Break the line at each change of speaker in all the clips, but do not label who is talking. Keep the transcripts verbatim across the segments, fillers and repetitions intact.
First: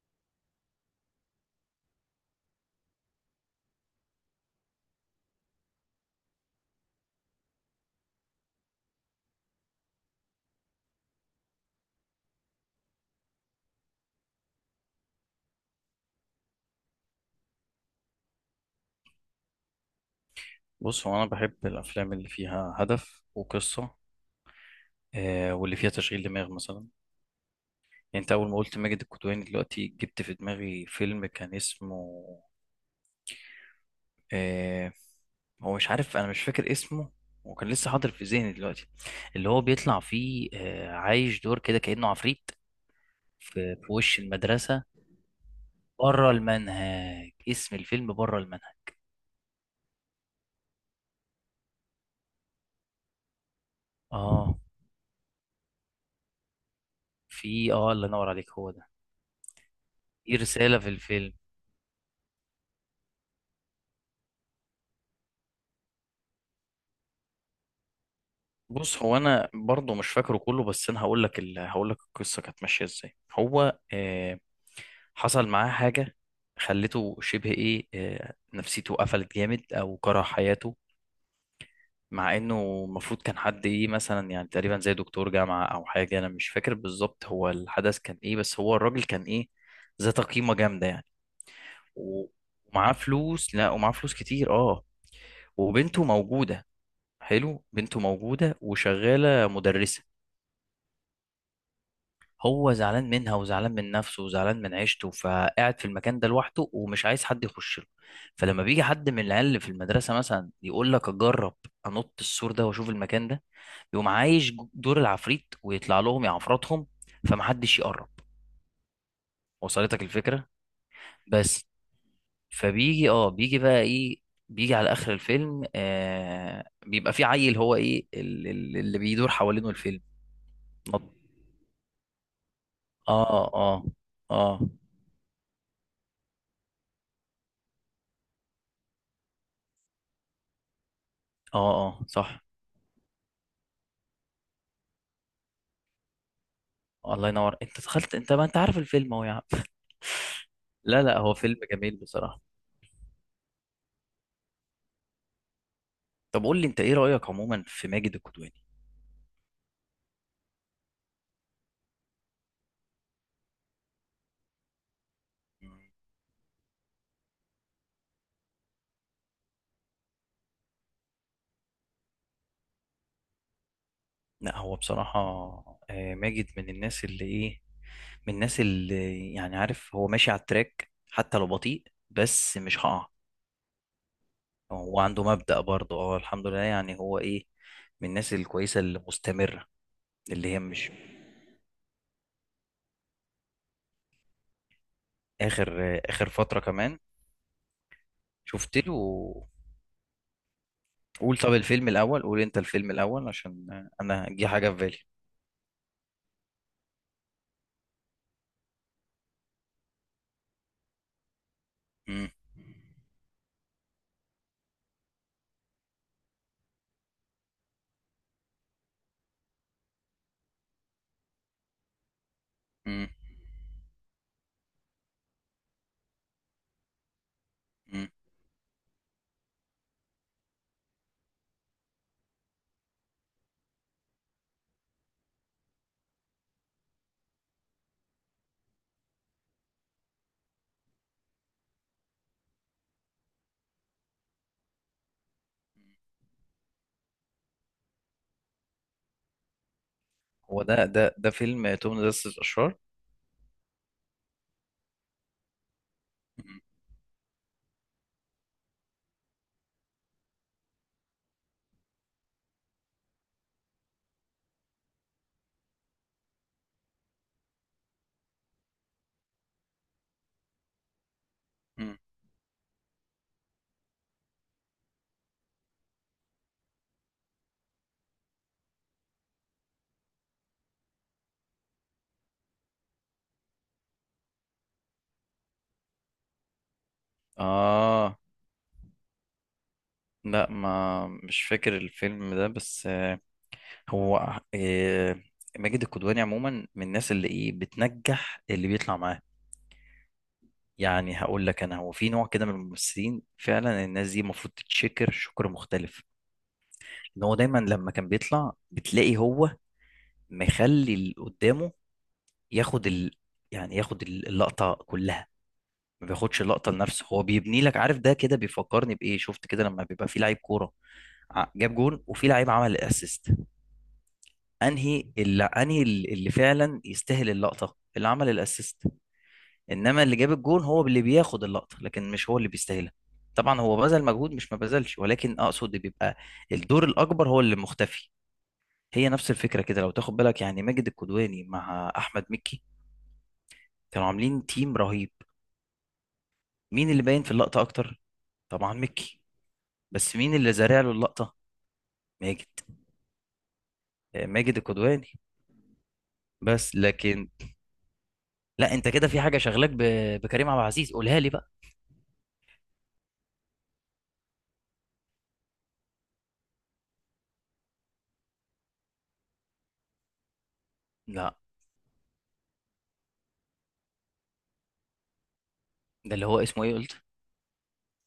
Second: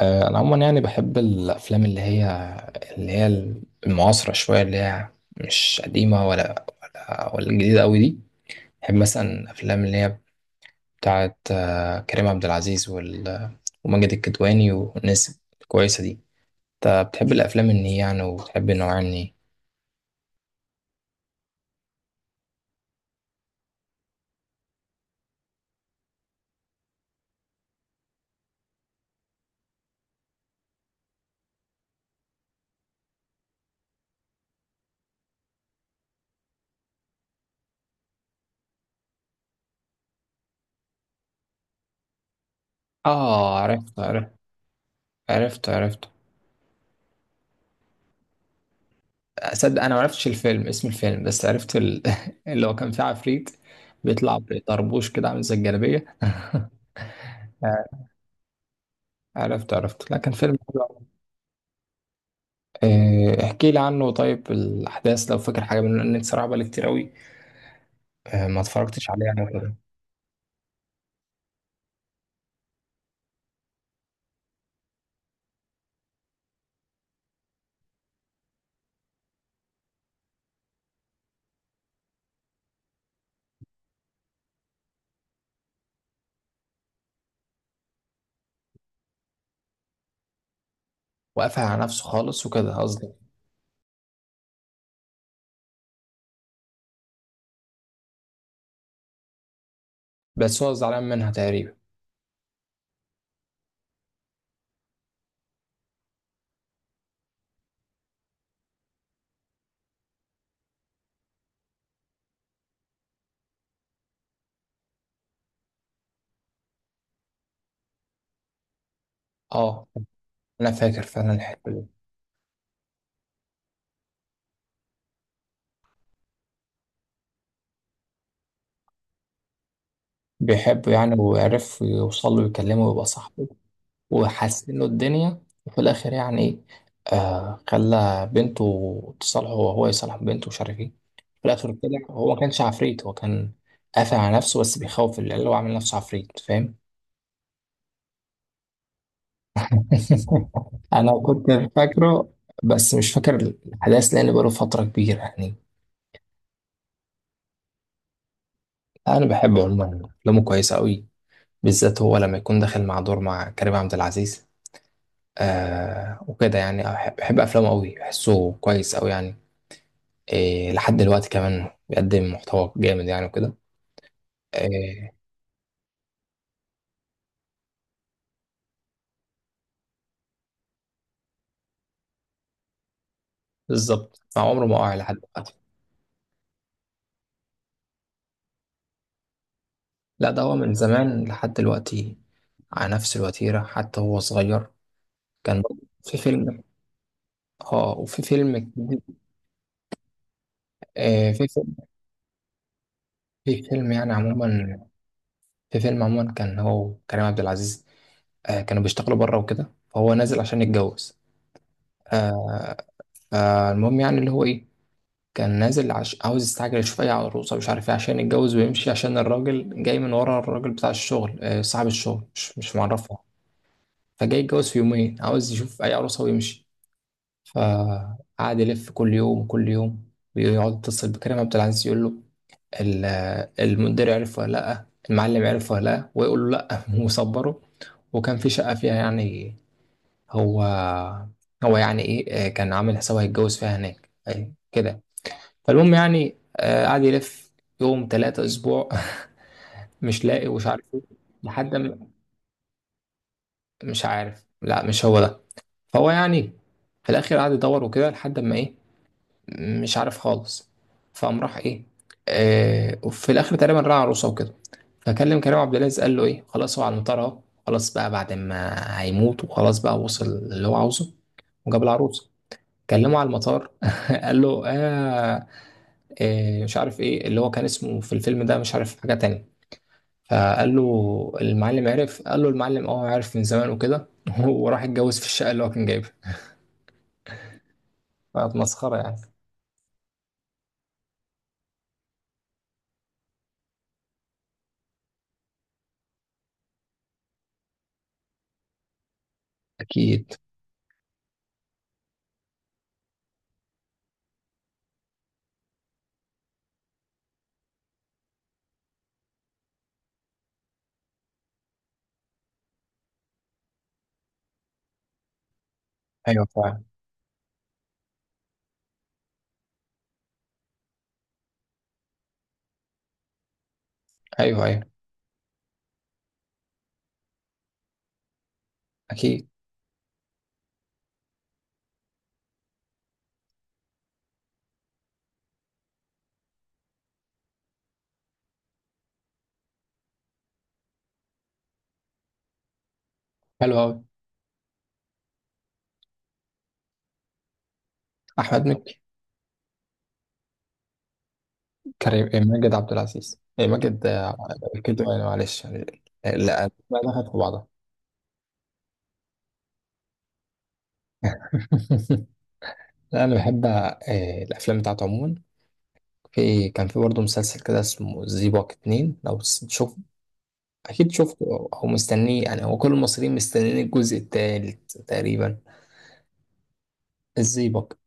آه، أنا عموما يعني بحب الأفلام اللي هي اللي هي المعاصرة شوية اللي هي مش قديمة ولا ولا ولا جديدة أوي دي. بحب مثلا أفلام اللي هي بتاعة آه، كريم عبد العزيز وال- وماجد الكدواني والناس الكويسة دي. أنت بتحب الأفلام إن هي يعني وبتحب النوع يعني؟
بص، هو انا بحب الافلام اللي فيها هدف وقصه. آه واللي فيها تشغيل دماغ مثلا. يعني انت اول ما قلت ماجد الكدواني دلوقتي جبت في دماغي فيلم كان اسمه، آه، هو مش عارف، انا مش فاكر اسمه وكان لسه حاضر في ذهني دلوقتي. اللي هو بيطلع فيه، آه، عايش دور كده كانه عفريت
آه،
في, في
عرفت
وش
عرفت.
المدرسه.
عرفت عرفت.
بره المنهج، اسم الفيلم بره المنهج.
أصدق أنا معرفتش الفيلم، اسم الفيلم، بس عرفت ال... اللي هو كان فيه عفريت بيطلع
اه،
بطربوش كده عامل زي الجلابية.
في اه، الله ينور عليك، هو ده.
عرفت عرفت، لكن
في
فيلم
رساله
حلو
في
أوي.
الفيلم.
آه، احكي لي عنه طيب الأحداث لو فاكر حاجة منه، لأن أنت صراحة بقالي كتير قوي آه، ما
بص،
اتفرجتش
هو
عليه يعني
انا
وكده.
برضه مش فاكره كله، بس انا هقول لك ال... هقول لك القصه كانت ماشيه ازاي. هو آه، حصل معاه حاجه خلته شبه ايه، آه نفسيته قفلت جامد او كره حياته. مع انه المفروض كان حد ايه مثلا، يعني تقريبا زي دكتور جامعه او حاجه، انا مش فاكر بالظبط هو الحدث كان ايه، بس هو الراجل كان ايه، ذات قيمه جامده يعني.
وقفل على نفسه
و-
خالص وكده
ومعاه
قصدي.
فلوس. لا، ومعاه فلوس كتير، اه. وبنته موجوده. حلو، بنته موجوده وشغاله مدرسه.
بس هو زعلان منها تقريبا.
هو زعلان منها وزعلان من نفسه وزعلان من عيشته، فقاعد في المكان ده لوحده ومش عايز حد يخش له. فلما بيجي حد من العيال اللي في المدرسه مثلا يقول لك اجرب، انط السور ده واشوف المكان ده، يقوم عايش جو- دور العفريت ويطلع لهم يعفرتهم. فمحدش يقرب.
اه،
وصلتك الفكره؟
أنا فاكر فعلا
بس.
الحتة دي.
فبيجي اه بيجي بقى ايه، بيجي على اخر الفيلم. آه، بيبقى في عيل هو ايه ال- ال- اللي بيدور حوالينه الفيلم.
بيحبه
اه،
يعني وعرف يوصل له ويكلمه ويبقى صاحبه
اه، اه،
وحسن له الدنيا، وفي الآخر يعني إيه آه خلى بنته تصالحه وهو يصالح بنته ومش عارف إيه. في
اه،
الآخر كده
اه،
هو ما
صح.
كانش عفريت، هو كان قافل على نفسه بس بيخوف العيال وعامل نفسه عفريت، فاهم؟
الله ينور، انت دخلت، انت ما انت عارف الفيلم اهو يا عم. لا،
انا
لا، هو
كنت
فيلم جميل
فاكره
بصراحة.
بس مش فاكر الاحداث لان بقاله فتره كبيره يعني.
طب قول لي انت، ايه رأيك عموما في ماجد الكدواني؟
انا بحب عموما افلامه، كويسه قوي، بالذات هو لما يكون داخل مع دور مع كريم عبد العزيز
مم.
آه وكده يعني. أح- بحب افلامه قوي، بحسه كويس قوي يعني. إيه لحد دلوقتي كمان بيقدم محتوى جامد يعني وكده.
لا، هو
إيه
بصراحة، آه، ماجد من الناس اللي ايه من الناس اللي يعني عارف هو ماشي على التراك حتى لو بطيء. بس مش هقع.
بالظبط، مع عمره ما وقع
هو
لحد
عنده
دلوقتي.
مبدأ برضه، اه، الحمد لله، يعني هو ايه، من الناس الكويسة اللي مستمرة.
لا ده
اللي
هو
هي
من
مش
زمان لحد دلوقتي على نفس الوتيره، حتى هو صغير كان
اخر،
برضه
آه،
في
اخر فترة
فيلم.
كمان
اه وفي فيلم
شفت له.
آه،
قول،
في
طب
في
الفيلم الاول، قول انت الفيلم الاول
في
عشان آه،
فيلم يعني
انا جه حاجة في
عموما،
بالي.
في فيلم عموما كان هو كريم عبد العزيز. آه، كانوا بيشتغلوا بره وكده، فهو نازل عشان يتجوز.
مم.
آه، فالمهم يعني اللي هو ايه، كان نازل عش... عاوز يستعجل يشوف اي عروسه مش عارف ايه عشان يتجوز ويمشي، عشان الراجل جاي من ورا، الراجل بتاع الشغل آه، صاحب الشغل مش مش
مم.
معرفه. فجاي يتجوز في يومين، عاوز يشوف اي عروسه ويمشي،
مم.
فقعد يلف كل يوم كل يوم ويقعد يتصل بكريم عبد العزيز يقول له ال- المدير عرف ولا لأ، المعلم عرف ولا لأ، ويقول له لأ وصبره. وكان في شقة فيها يعني هو هو يعني إيه آه، كان عامل حسابه هيتجوز فيها هناك أي كده. فالمهم يعني آه، قعد يلف يوم تلاتة أسبوع مش لاقي
هو
ومش عارف
ده
إيه
ده ده فيلم
لحد
توم
ما،
مدرسة الأشرار؟
مش عارف، لا مش هو ده. فهو يعني
مم.
في الآخر قعد يدور وكده لحد ما إيه مش عارف خالص، فقام راح إيه آه، وفي الآخر تقريبا راح عروسة وكده فكلم كريم عبد العزيز قال له ايه خلاص هو على المطار اهو، خلاص بقى بعد ما هيموت، وخلاص بقى وصل اللي هو عاوزه وجاب
مم.
العروسه. كلمه على المطار قال له آه إيه مش عارف ايه اللي هو كان اسمه في الفيلم ده مش عارف حاجه تانية. فقال له المعلم عرف، قال له المعلم اه عارف من زمان وكده. وراح اتجوز في الشقه اللي هو كان جايبها،
آه،
فكانت مسخره يعني.
لا، ما مش فاكر الفيلم ده، بس آه، هو آه، ماجد الكدواني عموما من الناس اللي إيه بتنجح، اللي بيطلع معاه.
اكيد.
يعني هقول لك أنا، هو في نوع كده من الممثلين، فعلا الناس دي المفروض تتشكر شكر مختلف. إن هو دايما لما كان بيطلع بتلاقي هو مخلي اللي قدامه ياخد ال يعني ياخد اللقطة كلها. ما بياخدش
ايوه
اللقطه
فعلا.
لنفسه، هو بيبني لك، عارف ده كده بيفكرني بايه، شفت كده لما بيبقى في لعيب كوره، ع- جاب جون وفي لعيب عمل اسيست،
ايوه ايوه.
انهي اللي انهي ال- اللي فعلا يستاهل اللقطه، اللي عمل الاسيست.
اكيد.
انما اللي جاب الجون هو اللي بياخد اللقطه، لكن مش هو اللي بيستاهلها. طبعا هو بذل مجهود، مش ما بذلش، ولكن اقصد بيبقى الدور الاكبر هو اللي مختفي. هي نفس الفكره كده لو تاخد بالك، يعني ماجد الكدواني مع احمد مكي
حلو قوي.
كانوا عاملين تيم رهيب. مين اللي باين في اللقطه اكتر؟
احمد
طبعا
مكي.
مكي. بس مين اللي زارع له اللقطه؟
كريم إيه،
ماجد.
ماجد عبد العزيز إيه، ماجد.
آه،
آه،
ماجد
كده
الكدواني.
يعني معلش يعني- آه، لا،
بس،
ما
لكن
دخلت في بعضها.
لا، انت كده في حاجه شغلك ب... بكريم عبد العزيز، قولها لي بقى.
لا انا بحب آه، الافلام بتاعته عموما. في كان في برضه مسلسل كده اسمه زيبوك اتنين لو س- شوف، اكيد
لا،
شفته او أو مستنيه يعني، هو كل المصريين مستنيين الجزء التالت تقريبا.
ده اللي هو اسمه ايه قلت؟
الزيبوك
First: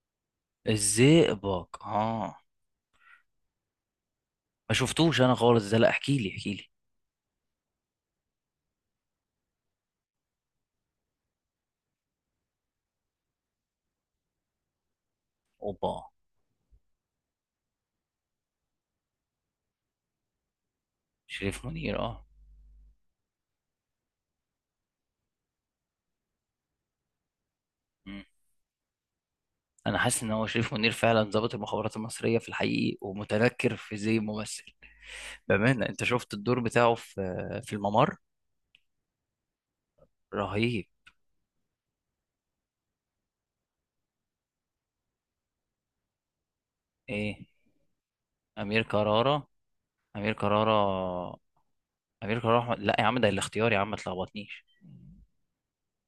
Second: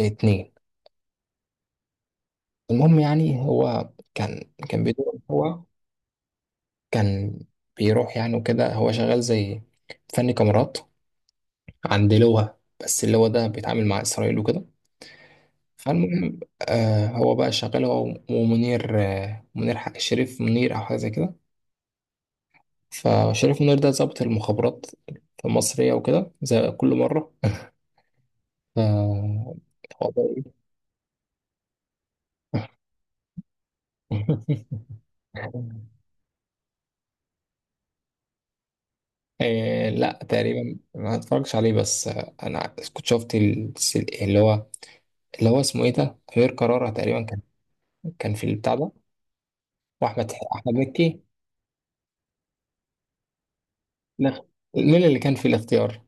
اتنين.
الزئبق، اه.
المهم يعني هو كان
ما
كان بيدور.
شفتوش انا
هو
خالص ده، لا احكي لي، احكي لي.
كان بيروح يعني وكده هو شغال زي فني كاميرات عند لواء، بس اللواء ده بيتعامل مع إسرائيل وكده.
اوبا!
فالمهم آه هو بقى شغال هو. ومنير آه منير ح- شريف منير أو حاجة زي كده.
شريف منير، اه.
فشريف منير ده ضابط المخابرات المصرية وكده زي كل مرة.
مم.
ف
انا
هو
حاسس ان
بقى
هو شريف منير فعلا ظابط المخابرات المصريه في الحقيقي ومتنكر في زي ممثل.
إيه؟
بامانه، انت شفت الدور بتاعه في في الممر؟
آه لا تقريبا
رهيب.
ما اتفرجش عليه بس آه، انا كنت شفت ال- اللي هو اللي هو اسمه ايه ده، غير قرارة تقريبا، كان
ايه؟
كان في البتاع
امير
ده،
كرارة.
واحمد
امير كرارة.
احمد مكي.
امير كرارة واحمد، لا يا عم، ده الاختيار يا عم، ما
لا،
تلخبطنيش.
مين اللي كان في الاختيار؟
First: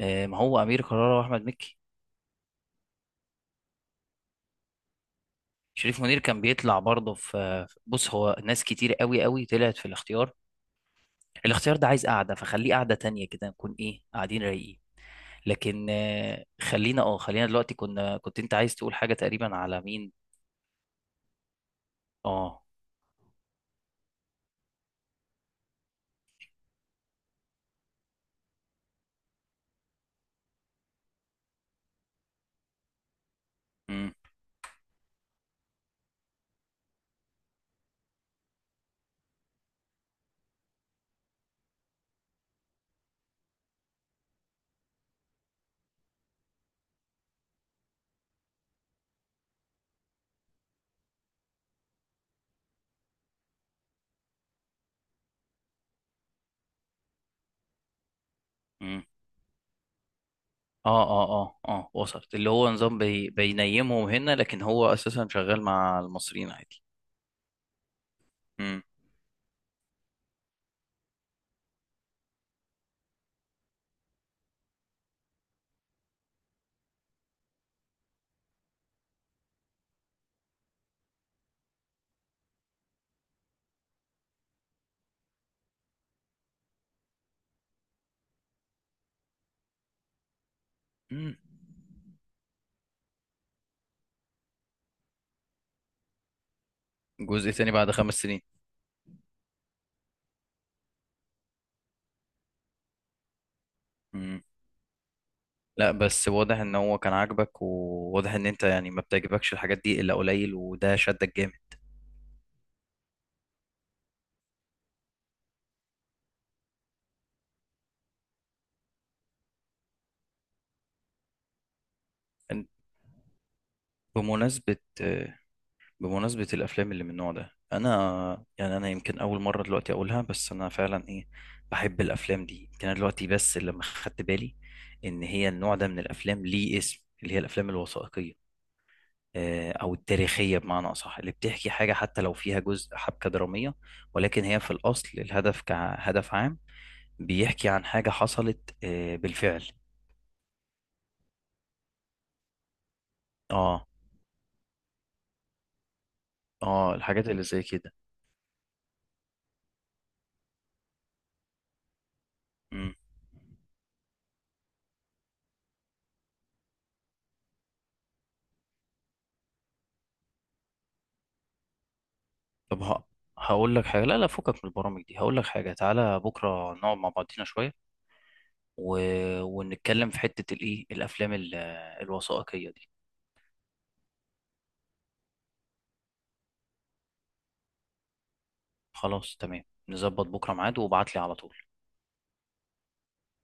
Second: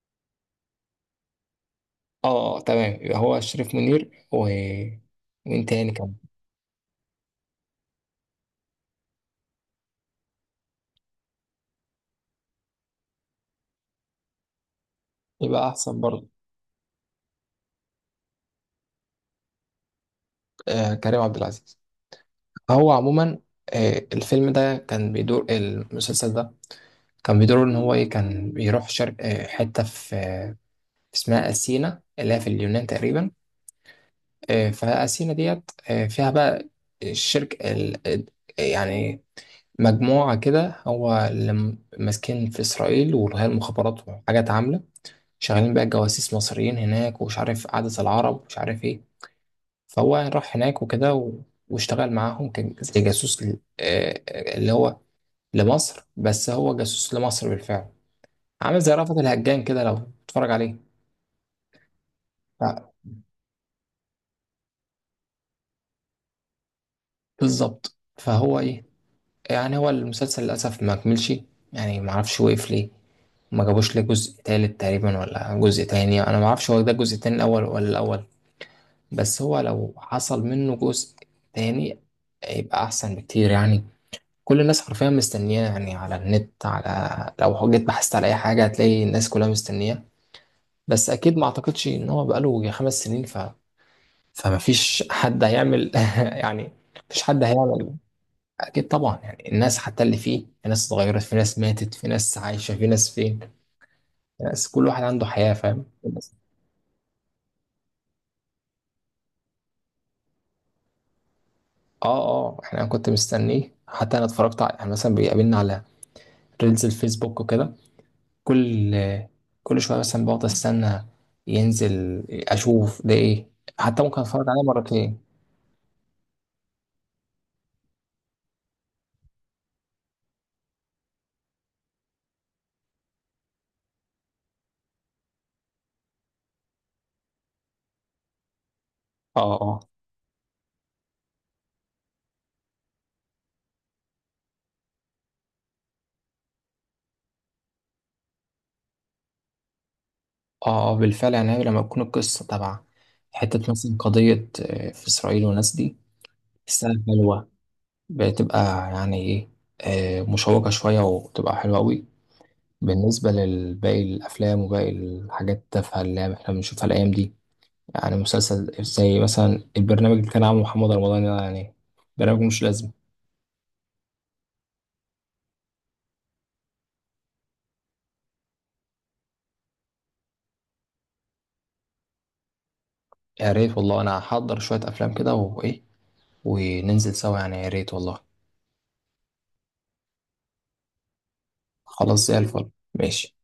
آه، ما هو امير كرارة واحمد مكي.
اه تمام، يبقى هو شريف منير و مين تاني
شريف
كان.
منير كان بيطلع برضه في في- بص، هو ناس كتير قوي قوي طلعت في الاختيار. الاختيار ده عايز قعده، فخليه قعده تانية كده نكون ايه قاعدين رايقين.
يبقى
لكن
احسن برضه.
آه، خلينا اه خلينا دلوقتي، كنا كنت انت عايز تقول حاجه تقريبا على مين؟
آه كريم عبد العزيز
اه.
هو عموما، آه الفيلم ده كان بيدور، المسلسل ده كان بيدور ان هو ايه كان بيروح شرق آه حته في آه اسمها اثينا اللي هي في اليونان تقريبا.
امم.
آه فاثينا ديت آه فيها بقى الشرك ال... ال- يعني مجموعه كده هو اللي م- ماسكين في اسرائيل والغايه المخابرات وحاجات عامله شغالين بقى جواسيس مصريين هناك، ومش عارف عادة العرب ومش عارف ايه. فهو راح هناك وكده و... واشتغل معاهم كان زي جاسوس ل... آه، آه، اللي هو لمصر، بس هو جاسوس لمصر بالفعل، عامل زي
امم.
رأفت الهجان كده لو تتفرج عليه.
اه، اه، اه، اه، وصلت. اللي هو
ف...
نظام بي بينيمهم هنا، لكن هو اساسا شغال مع المصريين عادي.
بالظبط فهو
امم.
ايه يعني. هو المسلسل للأسف ما كملش يعني، ما اعرفش وقف ليه، ما جابوش ليه جزء تالت تقريبا ولا جزء تاني، انا ما اعرفش هو ده الجزء التاني الاول ولا الاول. بس هو لو حصل منه جزء تاني هيبقى أحسن بكتير يعني، كل الناس حرفيا مستنياه يعني. على النت، على لو جيت بحثت على أي حاجة هتلاقي الناس كلها مستنياه، بس
امم.
أكيد ما أعتقدش إن هو بقاله يجي خمس سنين ف... فما فيش حد هيعمل يعني، مفيش حد
جزء تاني بعد
هيعمل.
خمس سنين؟
أكيد طبعا، يعني الناس حتى اللي فيه، في ناس اتغيرت، في ناس ماتت، في ناس عايشة، في ناس فين، في ناس كل واحد عنده حياة، فاهم؟
لا، بس
بس
واضح ان هو كان عاجبك، وواضح ان انت يعني ما بتعجبكش الحاجات دي الا قليل، وده شدك جامد.
اه اه احنا أنا كنت مستنيه، حتى انا اتفرجت على يعني مثلا بيقابلنا على ريلز الفيسبوك وكده، كل كل شويه مثلا بقعد استنى ينزل
أن-
اشوف ده ايه، حتى ممكن اتفرج عليه
بمناسبة
مرتين.
بمناسبة الافلام اللي من النوع ده، انا يعني انا يمكن اول مرة دلوقتي اقولها، بس انا فعلا ايه، بحب الافلام دي. يمكن انا دلوقتي بس لما خدت بالي ان هي النوع ده من الافلام ليه اسم، اللي هي الافلام الوثائقية،
اه
آه،
اه
او التاريخية بمعنى اصح، اللي بتحكي حاجة حتى لو فيها جزء حبكة درامية، ولكن هي في الاصل الهدف كهدف عام بيحكي عن حاجة حصلت آه، بالفعل.
اه. آه، بالفعل، يعني لما تكون القصه تبع حته
اه،
مثلا قضيه آه، في اسرائيل والناس دي
اه،
تستاهل،
الحاجات اللي
حلوه،
زي كده.
بتبقى يعني ايه آه، مشوقه شويه وبتبقى حلوه قوي،
مم.
بالنسبه لباقي الافلام وباقي الحاجات التافهه اللي احنا بنشوفها الايام دي. يعني مسلسل زي مثلا البرنامج اللي كان عامله محمد رمضان ده يعني، برنامج مش
طب
لازم.
ه... هقول لك حاجة. لا، لا، فكك من البرامج دي، هقول لك حاجة: تعالى بكرة نقعد مع بعضينا شوية و... ونتكلم في حتة الايه، الافلام ال- الوثائقية دي.
يا ريت والله، انا هحضر شوية افلام كده وايه وننزل سوا يعني، يا ريت والله.
خلاص، تمام. نظبط بكرة ميعاد وابعت لي على طول.
خلاص زي الفل، ماشي.